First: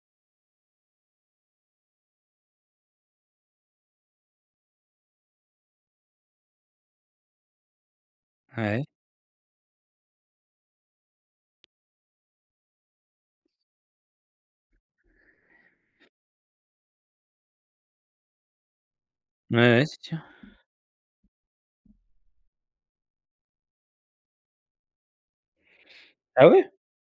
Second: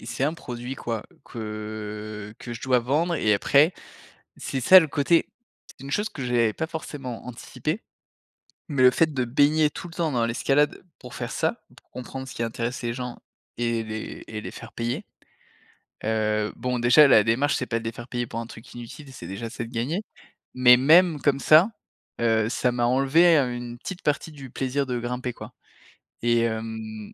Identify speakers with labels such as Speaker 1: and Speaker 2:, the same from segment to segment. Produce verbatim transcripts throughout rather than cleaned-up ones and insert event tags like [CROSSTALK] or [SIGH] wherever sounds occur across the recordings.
Speaker 1: Et c'est un produit, quoi, que que je dois vendre et après c'est ça le côté c'est une chose que j'avais pas forcément anticipée, mais
Speaker 2: Ouais.
Speaker 1: le fait de baigner tout le temps dans l'escalade pour faire ça, pour comprendre ce qui intéresse les gens et les et les faire payer, heu, bon, déjà la démarche, c'est pas de les faire payer pour un truc inutile, c'est déjà c'est de
Speaker 2: Mouais, ouais, c'est
Speaker 1: gagner.
Speaker 2: sûr.
Speaker 1: Mais même comme ça, heu, ça m'a enlevé, heu, une petite partie du plaisir de grimper, quoi et
Speaker 2: Ah ouais?
Speaker 1: hem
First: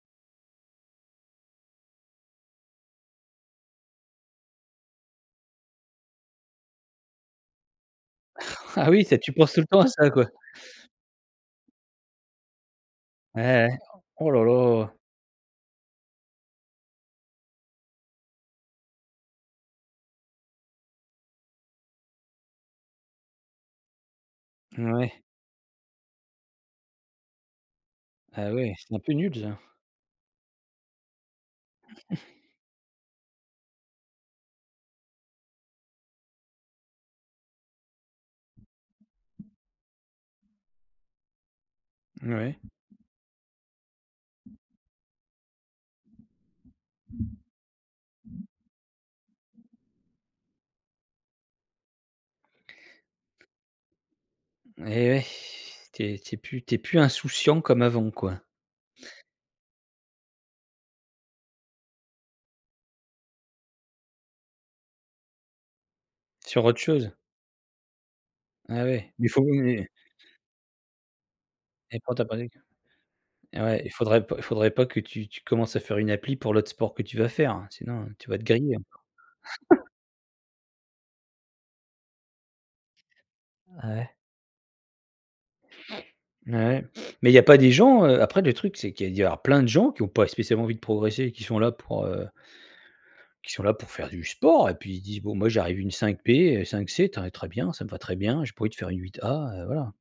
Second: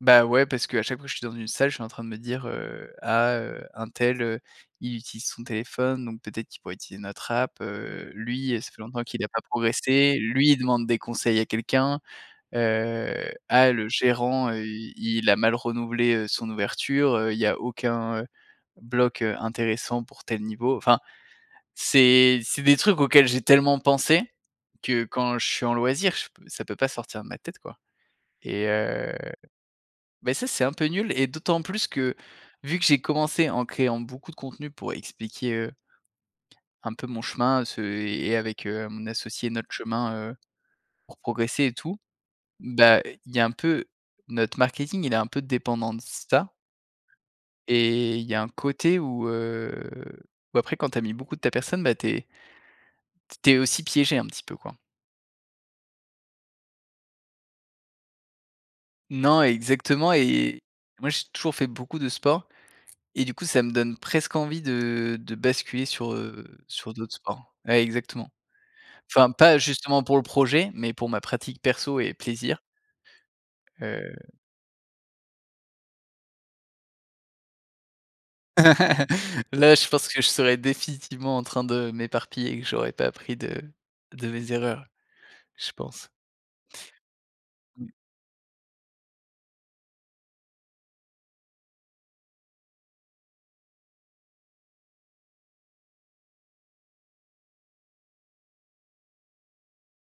Speaker 1: Bah, ouais, parce qu'à chaque fois que je suis dans une salle, je suis en train de me dire, heu: «Ah, heu, untel, heu, il utilise son téléphone, donc peut-être qu'il pourrait utiliser notre app, heu, lui ça fait
Speaker 2: [CHUCKLES] Ah
Speaker 1: longtemps
Speaker 2: oui, ça,
Speaker 1: qu'il a
Speaker 2: tu
Speaker 1: pas
Speaker 2: penses tout le temps à ça,
Speaker 1: progressé.
Speaker 2: quoi?
Speaker 1: Lui, il demande des conseils à quelqu'un, heu,
Speaker 2: Ouais,
Speaker 1: ah,
Speaker 2: ouais.
Speaker 1: le
Speaker 2: Oh là
Speaker 1: gérant, heu,
Speaker 2: là!
Speaker 1: il a mal renouvelé, heu, son ouverture, heu, il y a aucun, heu, bloc, heu, intéressant pour tel niveau». Enfin, c'est c'est des trucs auxquels j'ai tellement pensé que
Speaker 2: Ouais.
Speaker 1: quand je suis en loisir, je p ça peut pas sortir de ma tête, quoi.
Speaker 2: Ah
Speaker 1: Et
Speaker 2: ouais, c'est un peu
Speaker 1: heu,
Speaker 2: nul, ça.
Speaker 1: bah, ça, c'est un peu nul et d'autant plus que
Speaker 2: Mmh.
Speaker 1: vu que j'ai commencé en créant beaucoup de contenus pour expliquer, heu un peu mon chemin, ce et et avec, heu, mon associé notre chemin, heu, pour progresser et tout,
Speaker 2: Mouais.
Speaker 1: bah, il y a un peu notre marketing il est un peu dépendant de ça. Et il y a un côté où, heu, bah, après quand tu as mis beaucoup de ta personne, bah, tu es t tu es aussi piégé un petit peu, quoi.
Speaker 2: Eh ouais, tu es tu es plus tu es plus insouciant comme avant, quoi?
Speaker 1: Non exactement et moi, j'ai toujours fait beaucoup de sport et du coup, ça me donne presque envie de de basculer sur, heu,
Speaker 2: Sur autre
Speaker 1: sur
Speaker 2: chose?
Speaker 1: d'autres sports. Ouais, exactement,
Speaker 2: Ah ouais. Il
Speaker 1: enfin
Speaker 2: faut
Speaker 1: pas,
Speaker 2: mais
Speaker 1: justement, pour le projet mais pour ma pratique
Speaker 2: Et
Speaker 1: perso et
Speaker 2: pour toi, pareil q
Speaker 1: plaisir.
Speaker 2: eh ouais, il faudrait
Speaker 1: Heu
Speaker 2: pas il faudrait pas que tu tu commences à faire une appli pour l'autre sport que tu vas faire, sinon tu vas être grillé encore.
Speaker 1: [LAUGHS] Là, je
Speaker 2: [CHUCKLES]
Speaker 1: pense que je serais définitivement en train de m'éparpiller et que j'aurais pas appris de
Speaker 2: Ah ouais?
Speaker 1: de mes erreurs, je pense.
Speaker 2: [SNIFFS] Bah, ouais. [SNIFFS] Mais il y a pas des
Speaker 1: Mmh.
Speaker 2: gens, heu, après le truc, c'est qu'il y a doit y avoir plein de gens qui ont pas spécialement envie de progresser, qui sont là pour, heu qui sont là pour faire du sport. Et puis, ils se disent: «Bon, moi, j'arrive une cinq P, heu, cinq C, tu as un très bien, ça me va très bien. J'ai pas envie de faire une huit A», heu, voilà.